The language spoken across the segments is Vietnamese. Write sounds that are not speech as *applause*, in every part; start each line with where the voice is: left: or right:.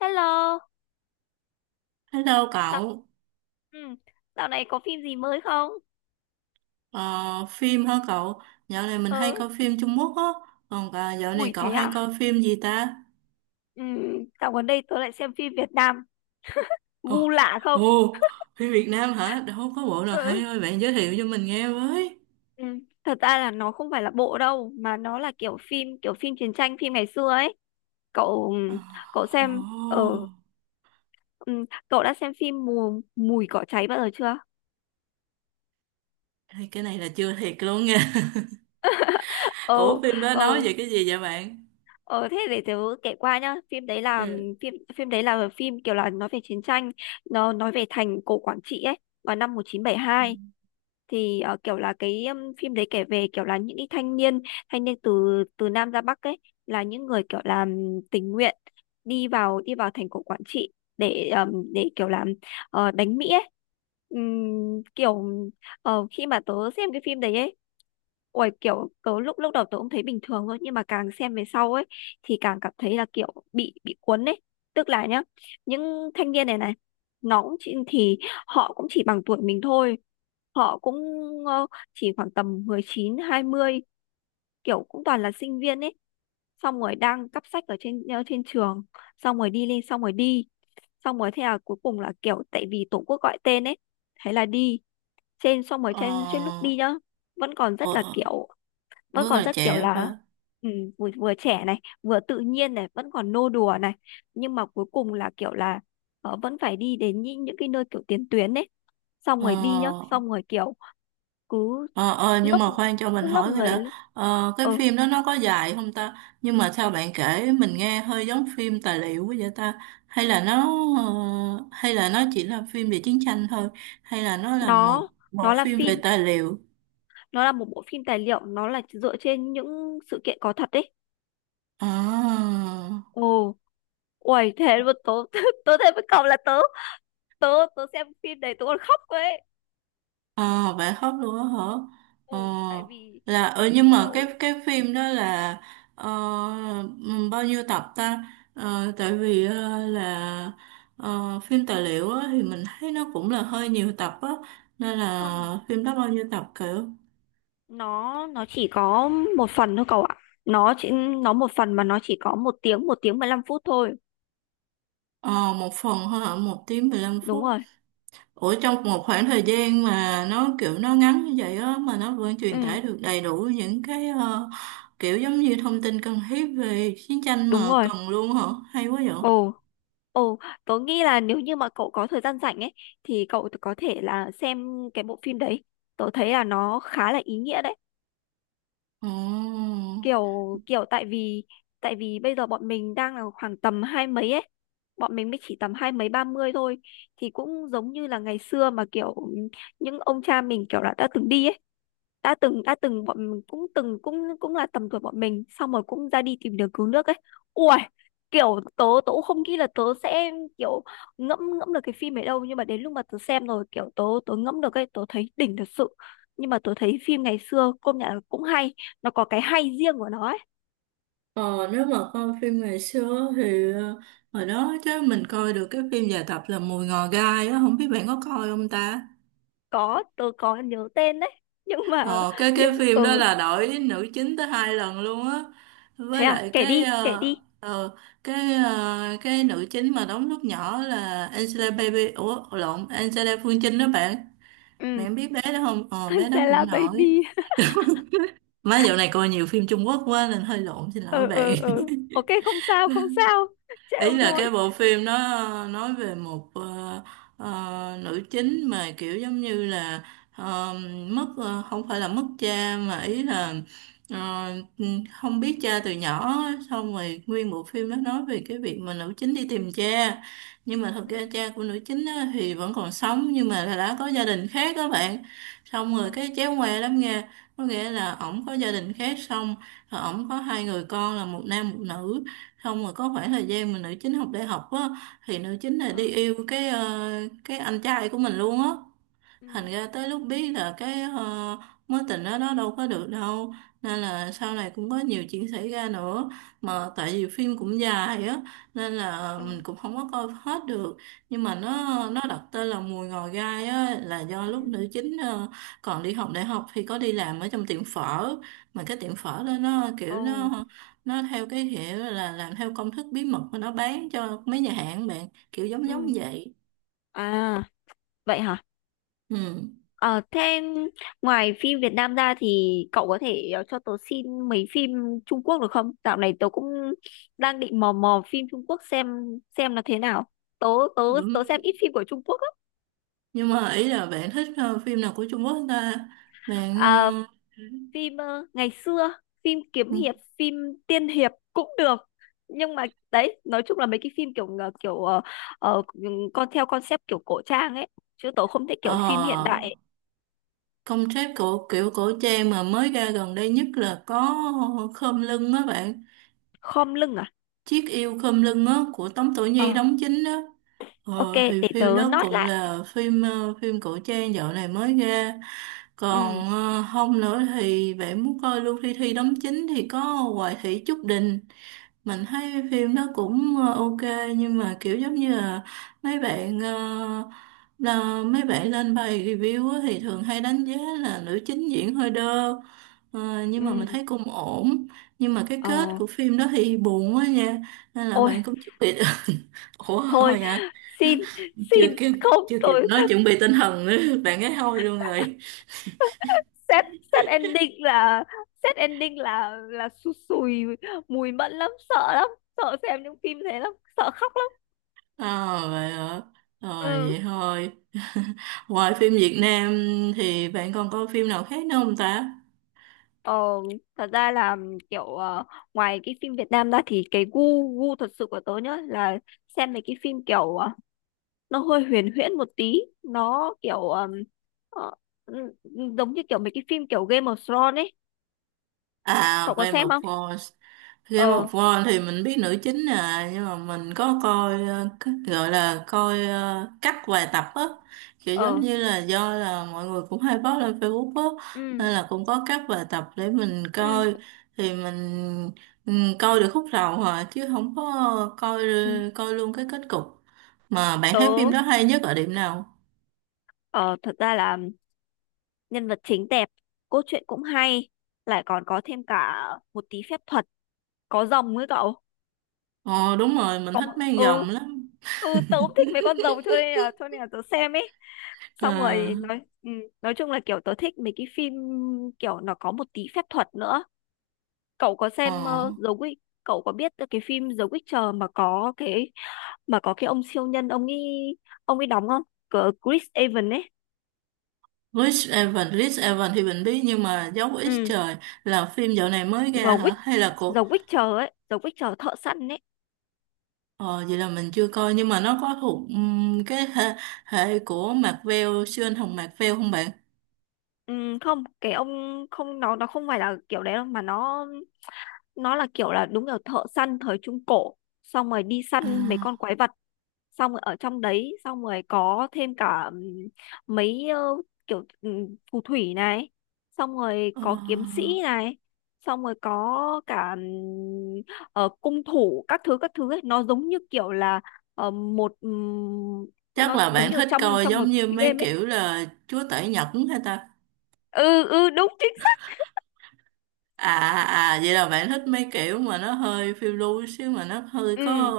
left: Hello,
right: Hello
left: dạo,
right: cậu.
left: ừ, dạo này có phim gì mới không?
right: Ờ, Phim hả cậu? Dạo này mình hay
left: Ừ,
right: coi phim Trung Quốc á, còn dạo này
left: ui
right: cậu
left: thế à?
right: hay coi phim gì ta?
left: Ừ, dạo gần đây tôi lại xem phim Việt Nam,
right: Ồ,
left: gu lạ không?
right: ồ, phim Việt Nam hả? Đâu có bộ nào hay
left: Ừ,
right: thôi, bạn giới thiệu cho mình nghe với.
left: ừ, thật ra là nó không phải là bộ đâu, mà nó là kiểu phim chiến tranh, phim ngày xưa ấy. Cậu,
right: Ờ.
left: cậu
right: Ồ,
left: xem, ờ, ừ, Cậu đã xem phim mùi cỏ cháy bao giờ chưa?
right: đây, cái này là chưa thiệt luôn nha. *laughs*
left: Ờ,
right: Ủa phim đó nói
left: ờ,
right: về cái gì vậy bạn?
left: Ờ thế để tớ kể qua nhá. Phim đấy là
right: Ừ.
left: phim phim đấy là phim kiểu là nói về chiến tranh, nó nói về thành cổ Quảng Trị ấy, vào năm 1972. Thì kiểu là cái phim đấy kể về kiểu là những cái thanh niên từ từ Nam ra Bắc ấy, là những người kiểu là tình nguyện đi vào thành cổ Quảng Trị để kiểu là đánh Mỹ ấy. Ừm, kiểu Khi mà tớ xem cái phim đấy ấy, ôi kiểu tớ lúc lúc đầu tớ cũng thấy bình thường thôi, nhưng mà càng xem về sau ấy thì càng cảm thấy là kiểu bị cuốn ấy. Tức là nhá, những thanh niên này này nó cũng chỉ, thì họ cũng chỉ bằng tuổi mình thôi. Họ cũng ờ, chỉ khoảng tầm 19 20, kiểu cũng toàn là sinh viên ấy, xong rồi đang cắp sách ở trên trên trường, xong rồi đi lên, xong rồi đi, xong rồi thế là cuối cùng là kiểu tại vì tổ quốc gọi tên ấy, thế là đi. Trên xong rồi trên Trên lúc
right: Ờ,
left: đi nhá, vẫn còn rất là
right: ờ,
left: kiểu vẫn
right: rất
left: còn
right: là
left: rất kiểu
right: trẻ
left: là
right: và...
left: ừ, vừa trẻ này, vừa tự nhiên này, vẫn còn nô đùa này, nhưng mà cuối cùng là vẫn phải đi đến những cái nơi kiểu tiền tuyến ấy, xong rồi đi nhá,
right: ờ,
left: xong rồi kiểu cứ
right: Ờ, nhưng
left: lớp
right: mà khoan cho mình
left: lớp
right: hỏi cái
left: người
right: đã, cái
left: Ừ,
right: phim đó nó có dài không ta? Nhưng mà sao bạn kể mình nghe hơi giống phim tài liệu quá vậy ta? Hay là nó, ờ, hay là nó chỉ là phim về chiến tranh thôi, hay là nó là
left: nó
right: một một
left: là
right: phim
left: phim,
right: về tài liệu?
left: nó là một bộ phim tài liệu, nó là dựa trên những sự kiện có thật ấy.
right: À.
left: Ồ, uầy thế mà tớ *laughs* tớ thấy với cậu là tớ tớ tớ xem phim đấy tớ còn khóc cơ ấy.
right: Ờ vậy khóc luôn á hả? Ờ,
left: Ồ,
right: là
left: tại vì
right: nhưng mà cái
left: kiểu
right: cái phim đó là ờ, bao nhiêu tập ta? Ờ, tại vì là phim tài liệu á, thì mình thấy nó cũng là hơi nhiều tập á, nên
left: không,
right: là phim đó bao nhiêu tập kiểu?
left: nó chỉ có một phần thôi cậu ạ. Nó chỉ, nó một phần, mà nó chỉ có 1 tiếng 15 phút thôi.
right: Ờ một phần thôi hả? Một tiếng 15
left: Đúng
right: phút.
left: rồi.
right: Ủa trong một khoảng thời gian mà nó kiểu nó ngắn như vậy á mà nó vẫn truyền
left: Ừ
right: tải được đầy đủ những cái, kiểu giống như thông tin cần thiết về chiến tranh
left: đúng
right: mà
left: rồi.
right: cần luôn hả? Hay quá vậy.
left: Ồ, Ồ, tớ nghĩ là nếu như mà cậu có thời gian rảnh ấy thì cậu có thể là xem cái bộ phim đấy. Tớ thấy là nó khá là ý nghĩa đấy.
right: Ồ.
left: Kiểu kiểu tại vì Tại vì bây giờ bọn mình đang là khoảng tầm hai mấy ấy. Bọn mình mới chỉ tầm hai mấy 30 thôi, thì cũng giống như là ngày xưa mà kiểu những ông cha mình kiểu là đã từng đi ấy, đã từng bọn mình cũng từng cũng cũng là tầm tuổi bọn mình, xong rồi cũng ra đi tìm đường cứu nước ấy. Ui kiểu tớ tớ cũng không nghĩ là tớ sẽ kiểu ngẫm ngẫm được cái phim ấy đâu, nhưng mà đến lúc mà tớ xem rồi kiểu tớ tớ ngẫm được ấy, tớ thấy đỉnh thật sự. Nhưng mà tớ thấy phim ngày xưa công nhận là cũng hay, nó có cái hay riêng của nó ấy.
right: Ờ, nếu mà coi phim ngày xưa thì, hồi đó chứ mình coi được cái phim dài tập là Mùi Ngò Gai á, không biết bạn có coi không ta?
left: Có, tớ có nhớ tên đấy *laughs* nhưng mà
right: Ờ, cái phim đó
left: ừ,
right: là đổi nữ chính tới hai lần luôn á, với
left: thế à,
right: lại cái,
left: kể đi.
right: ờ, cái, cái nữ chính mà đóng lúc nhỏ là Angela Baby, ủa lộn, Angela Phương Trinh đó bạn,
left: Ừ
right: bạn biết bé đó không,
left: *laughs*
right: ờ bé đó cũng
left: Angela
right: nổi.
left: Baby.
right: Má dạo này coi nhiều phim Trung Quốc quá nên hơi lộn, xin lỗi bạn.
left: Ừ, ok,
right: *laughs*
left: không sao *laughs*
right: Ý
left: trêu
right: là cái
left: thôi.
right: bộ phim nó nói về một, nữ chính mà kiểu giống như là, ờ, mất, không phải là mất cha mà ý là, ờ, không biết cha từ nhỏ á. Xong rồi nguyên bộ phim nó nói về cái việc mà nữ chính đi tìm cha, nhưng mà thật
left: Ừ.
right: ra cha của nữ chính á, thì vẫn còn sống nhưng mà là đã có gia đình khác các bạn. Xong rồi
left: ờ
right: cái chéo ngoe lắm nghe, có nghĩa là ổng có gia đình khác, xong rồi ổng có hai người con là một nam một nữ. Không mà có khoảng thời gian mà nữ chính học đại học á, thì nữ chính là
left: ờ
right: đi yêu cái, cái anh trai của mình luôn á.
left: ừ
right: Thành ra tới lúc biết là cái, mối tình đó nó đâu có được đâu, nên là sau này cũng có nhiều chuyện xảy ra nữa, mà tại vì phim cũng dài á nên là
left: ờ
right: mình cũng không có coi hết được. Nhưng mà
left: ừ
right: nó đặt tên là Mùi Ngò Gai á là do
left: ừ
right: lúc nữ chính, còn đi học đại học thì có đi làm ở trong tiệm phở, mà cái tiệm phở đó nó kiểu
left: ồ
right: nó theo cái kiểu là làm theo công thức bí mật mà nó bán cho mấy nhà hàng bạn kiểu giống
left: ừ
right: giống vậy.
left: À vậy hả? Ờ thế, ngoài phim Việt Nam ra thì cậu có thể cho tớ xin mấy phim Trung Quốc được không? Dạo này tớ cũng đang định mò mò phim Trung Quốc xem là thế nào. Tớ tớ Tớ xem
right: Ừ,
left: ít phim của Trung Quốc
right: nhưng mà ý là bạn thích, phim nào của Trung Quốc ta, bạn?
left: á. Phim ngày xưa,
right: ờ,
left: phim tiên hiệp cũng được. Nhưng mà đấy, nói chung là mấy cái phim kiểu ờ, con theo concept kiểu cổ trang ấy, chứ tớ không thích
right: ờ,
left: kiểu phim hiện đại ấy.
right: concept của kiểu cổ trang mà mới ra gần đây nhất là có Khom Lưng á bạn.
left: Khom lưng à?
right: Chiếc yêu khom lưng á của Tống Tổ
left: Ờ,
right: Nhi đóng chính đó.
left: ok,
right: Thì
left: để
right: phim
left: tớ
right: đó
left: note
right: cũng
left: lại.
right: là phim, phim cổ trang dạo này mới ra.
left: ừ
right: Còn không nữa thì bạn muốn coi Lưu Thi Thi đóng chính thì có Hoài Thị Trúc Đình. Mình thấy phim đó cũng, ok, nhưng mà kiểu giống như là mấy bạn, là mấy bạn lên bài review á thì thường hay đánh giá là nữ chính diễn hơi đơ. Ờ, nhưng mà mình
left: ừ
right: thấy cũng ổn, nhưng mà cái kết
left: ờ
right: của phim đó thì buồn quá nha, nên là
left: Ôi
right: bạn cũng chuẩn bị. *laughs* Ủa
left: thôi,
right: thôi hả?
left: xin
right: Chưa
left: xin,
right: kịp,
left: không
right: chưa kịp
left: tôi
right: nói chuẩn bị tinh thần nữa *laughs* bạn ấy thôi luôn rồi.
left: set set ending là là sụt sùi mùi mẫn lắm, sợ lắm, sợ xem những phim thế lắm, sợ khóc.
right: Ờ vậy hả? Ờ
left: Ừ,
right: vậy thôi. *laughs* Ngoài phim Việt Nam thì bạn còn coi phim nào khác nữa không ta?
left: Ờ, thật ra là kiểu ngoài cái phim Việt Nam ra thì cái gu gu thật sự của tớ nhá là xem mấy cái phim kiểu nó hơi huyền huyễn một tí, nó kiểu ờ, ừ, ừ, giống như kiểu mấy cái phim kiểu Game of Thrones ấy,
right: À,
left: cậu có
right: Game
left: xem
right: of
left: không?
right: Thrones. Game
left: Ờ
right: of Thrones thì mình biết nữ chính nhưng mà mình có coi, cái- gọi là coi, cắt vài tập á, kiểu giống
left: ờ
right: như là do là mọi người cũng hay post lên Facebook á,
left: ừ
right: nên là cũng có cắt vài tập để mình
left: ừ
right: coi. Thì mình, ừ, coi được khúc đầu à chứ không có coi,
left: ừ.
right: coi luôn cái kết cục. Mà bạn thấy
left: Tớ
right: phim đó hay nhất ở điểm nào?
left: ờ, thật ra là nhân vật chính đẹp, cốt truyện cũng hay, lại còn có thêm cả một tí phép thuật, có rồng ấy cậu.
right: Ờ đúng rồi, mình
left: Có,
right: thích mấy con
left: ừ
right: rồng lắm.
left: tớ cũng
right: *laughs*
left: thích mấy con rồng cho nên là tớ xem ấy. Xong
right: Ờ.
left: rồi nói nói chung là kiểu tớ thích mấy cái phim kiểu nó có một tí phép thuật nữa. Cậu có xem
right: Ờ.
left: The Witch, cậu có biết cái phim The Witcher mà có cái ông siêu nhân ông ấy, ông ấy đóng không? Cờ Chris Evans ấy.
right: Rich Evan, Rich Evan thì mình biết nhưng mà dấu X
left: Ừ,
right: trời, là phim dạo này mới ra
left: The
right: hả?
left: Witch,
right: Hay là
left: The
right: của,
left: Witcher ấy, The Witcher thợ săn ấy.
right: ờ, vậy là mình chưa coi, nhưng mà nó có thuộc cái hệ, hệ của Marvel siêu anh hùng Marvel không bạn?
left: ừ, Không cái ông không, nó không phải là kiểu đấy đâu, mà nó là kiểu là đúng kiểu thợ săn thời trung cổ, xong rồi đi săn mấy
right: À,
left: con quái vật, xong rồi ở trong đấy, xong rồi có thêm cả mấy ờ, kiểu phù thủy này, xong rồi
right: ờ,
left: có kiếm sĩ này, xong rồi có cả cung thủ các thứ ấy. Nó giống như kiểu là ờ, một
right: chắc
left: nó
right: là
left: giống
right: bạn
left: như
right: thích
left: trong
right: coi
left: trong
right: giống
left: một
right: như
left: cái
right: mấy
left: game ấy.
right: kiểu là Chúa Tể Nhật hay ta?
left: Ừ Đúng chính xác.
right: À à à, vậy là bạn thích mấy kiểu mà nó hơi phiêu lưu xíu mà nó hơi
left: ừ
right: có,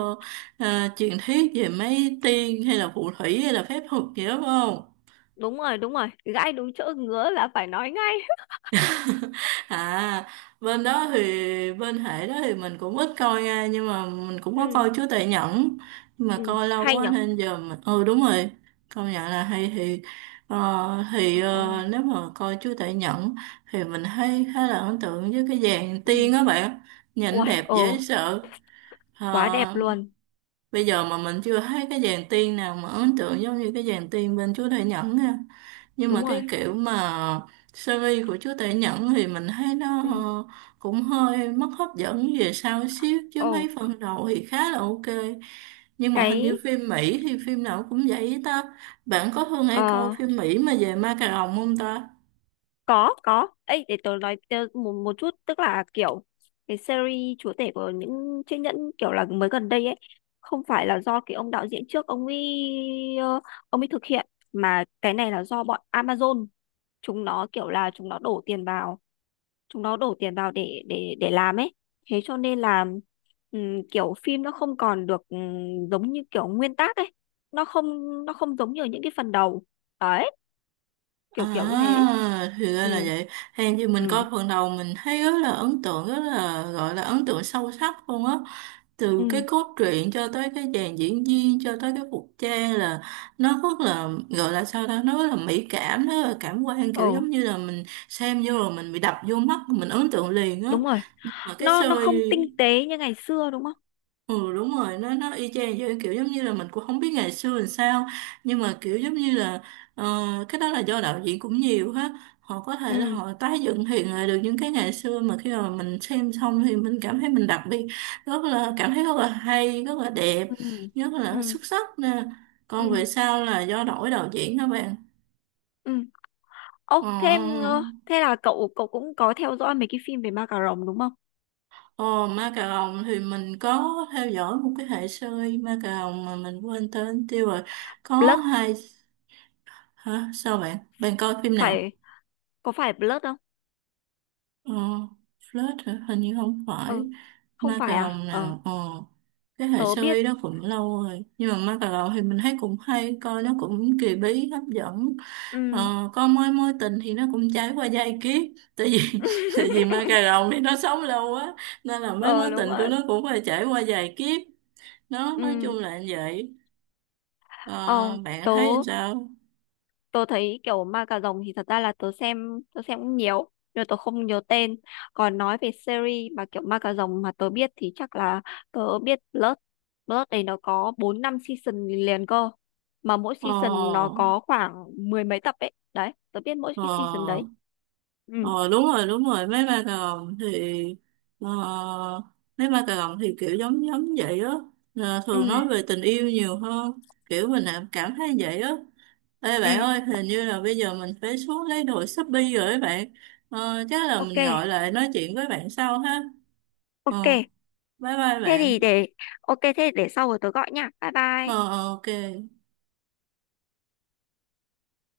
right: truyền thuyết về mấy tiên hay là phù thủy hay là phép thuật gì đó phải không?
left: Đúng rồi, đúng rồi, gãi đúng chỗ ngứa là phải nói ngay. *laughs*
right: À, bên đó thì, bên hệ đó thì mình cũng ít coi nha, nhưng mà mình cũng có
left: Ừ,
right: coi Chúa Tể Nhẫn, nhưng mà
left: ừ
right: coi lâu
left: hay
right: quá
left: nhở.
right: nên giờ mình ừ đúng rồi, công nhận là hay. Thì, thì,
left: Trời ơi.
right: nếu mà coi Chúa Tể Nhẫn thì mình thấy khá là ấn tượng với cái dàn tiên
left: Ừ.
right: á bạn, nhìn
left: Uầy,
right: đẹp
left: ồ,
right: dễ sợ.
left: quá đẹp
right: Ờ.
left: luôn.
right: Bây giờ mà mình chưa thấy cái dàn tiên nào mà ấn tượng giống như cái dàn tiên bên Chúa Tể Nhẫn nha. Nhưng mà
left: Đúng rồi.
right: cái kiểu mà series của Chúa Tể Nhẫn thì mình thấy nó,
left: Ừ.
right: cũng hơi mất hấp dẫn về sau xíu, chứ
left: Ồ,
right: mấy phần đầu thì khá là ok. Nhưng mà hình
left: cái
right: như phim Mỹ thì phim nào cũng vậy ta. Bạn có thường hay coi
left: ờ
right: phim Mỹ mà về ma cà rồng không ta?
left: có có. Ấy để tớ nói, tớ một một chút tức là kiểu cái series chúa tể của những chiếc nhẫn kiểu là mới gần đây ấy, không phải là do cái ông đạo diễn trước ông ấy ông ấy thực hiện, mà cái này là do bọn Amazon, chúng nó kiểu là chúng nó đổ tiền vào, để làm ấy. Thế cho nên là kiểu phim nó không còn được giống như kiểu nguyên tác ấy. nó không nó không giống như ở những cái phần đầu đấy, kiểu kiểu như thế.
right: À, thì ra là
left: ừ
right: vậy. Hèn gì mình coi
left: ừ
right: phần đầu mình thấy rất là ấn tượng, rất là gọi là ấn tượng sâu sắc luôn á. Từ cái
left: ừ
right: cốt truyện cho tới cái dàn diễn viên, cho tới cái phục trang là nó rất là gọi là sao ta, nó rất là mỹ cảm, nó rất là cảm quan
left: ờ
right: kiểu giống như là mình xem vô rồi mình bị đập vô mắt, mình ấn tượng liền á.
left: đúng rồi,
right: Nhưng mà cái
left: nó không
right: series.
left: tinh tế như ngày xưa đúng không.
right: Ừ đúng rồi, nó y chang vậy, kiểu giống như là mình cũng không biết ngày xưa làm sao, nhưng mà kiểu giống như là, ờ, cái đó là do đạo diễn cũng nhiều hết, họ có thể là
left: ừ
right: họ tái dựng hiện lại được những cái ngày xưa mà khi mà mình xem xong thì mình cảm thấy mình đặc biệt, rất là cảm thấy rất là hay, rất là đẹp,
left: ừ
right: rất
left: ừ
right: là xuất sắc nè.
left: ừ
right: Còn về sau là do đổi đạo diễn các bạn.
left: ừ Ô thêm,
right: Ờ,
left: thế là cậu cậu cũng có theo dõi mấy cái phim về ma cà rồng đúng không?
right: ờ, ma cà rồng thì mình có theo dõi một cái hệ series ma cà rồng mà mình quên tên tiêu rồi, có
left: Blood,
right: hai. Hả? Sao bạn? Bạn coi phim nào?
left: phải, có phải Blood không?
right: Ờ, Flirt hả? Hình như không phải.
left: ừ Không
right: Ma
left: phải
right: cà
left: à?
right: rồng
left: Ờ,
right: nào? Ờ, cái hệ
left: tớ
right: sơ
left: biết.
right: y đó cũng lâu rồi. Nhưng mà ma cà rồng thì mình thấy cũng hay. Coi nó cũng kỳ bí, hấp dẫn.
left: Ừ
right: Ờ, coi mối mối tình thì nó cũng trải qua giai kiếp. Tại vì, *laughs*
left: *laughs*
right: tại vì ma cà rồng thì nó sống lâu quá. Nên là mấy mối
left: ờ đúng
right: tình của
left: rồi.
right: nó cũng phải trải qua vài kiếp. Nó nói
left: Ừ,
right: chung là như vậy. Ờ,
left: ờ,
right: bạn
left: tớ
right: thấy sao?
left: tớ thấy kiểu ma cà rồng thì thật ra là tớ xem cũng nhiều nhưng mà tớ không nhớ tên. Còn nói về series mà kiểu ma cà rồng mà tớ biết thì chắc là tớ biết Blood. Blood này nó có bốn năm season liền cơ, mà mỗi season nó
right: Ờ.
left: có khoảng mười mấy tập ấy. Đấy tớ biết mỗi
right: Ờ.
left: cái season đấy. ừ
right: Ờ đúng rồi đúng rồi, mấy ba cà rồng thì, ờ, mấy ba cà rồng thì kiểu giống giống vậy á. Ờ, thường
left: ừ
right: nói về tình yêu nhiều hơn, kiểu mình là cảm thấy vậy á. Ê
left: ừ
right: bạn ơi hình như là bây giờ mình phải xuống lấy đồ Shopee rồi ấy bạn. Ờ, chắc là
left: ok,
right: mình gọi lại nói chuyện với bạn sau ha.
left: ok,
right: Ờ, bye bye
left: thế
right: bạn.
left: thì để, ok thế để sau rồi tớ gọi nha, bye
right: Ờ
left: bye.
right: ờ, ok.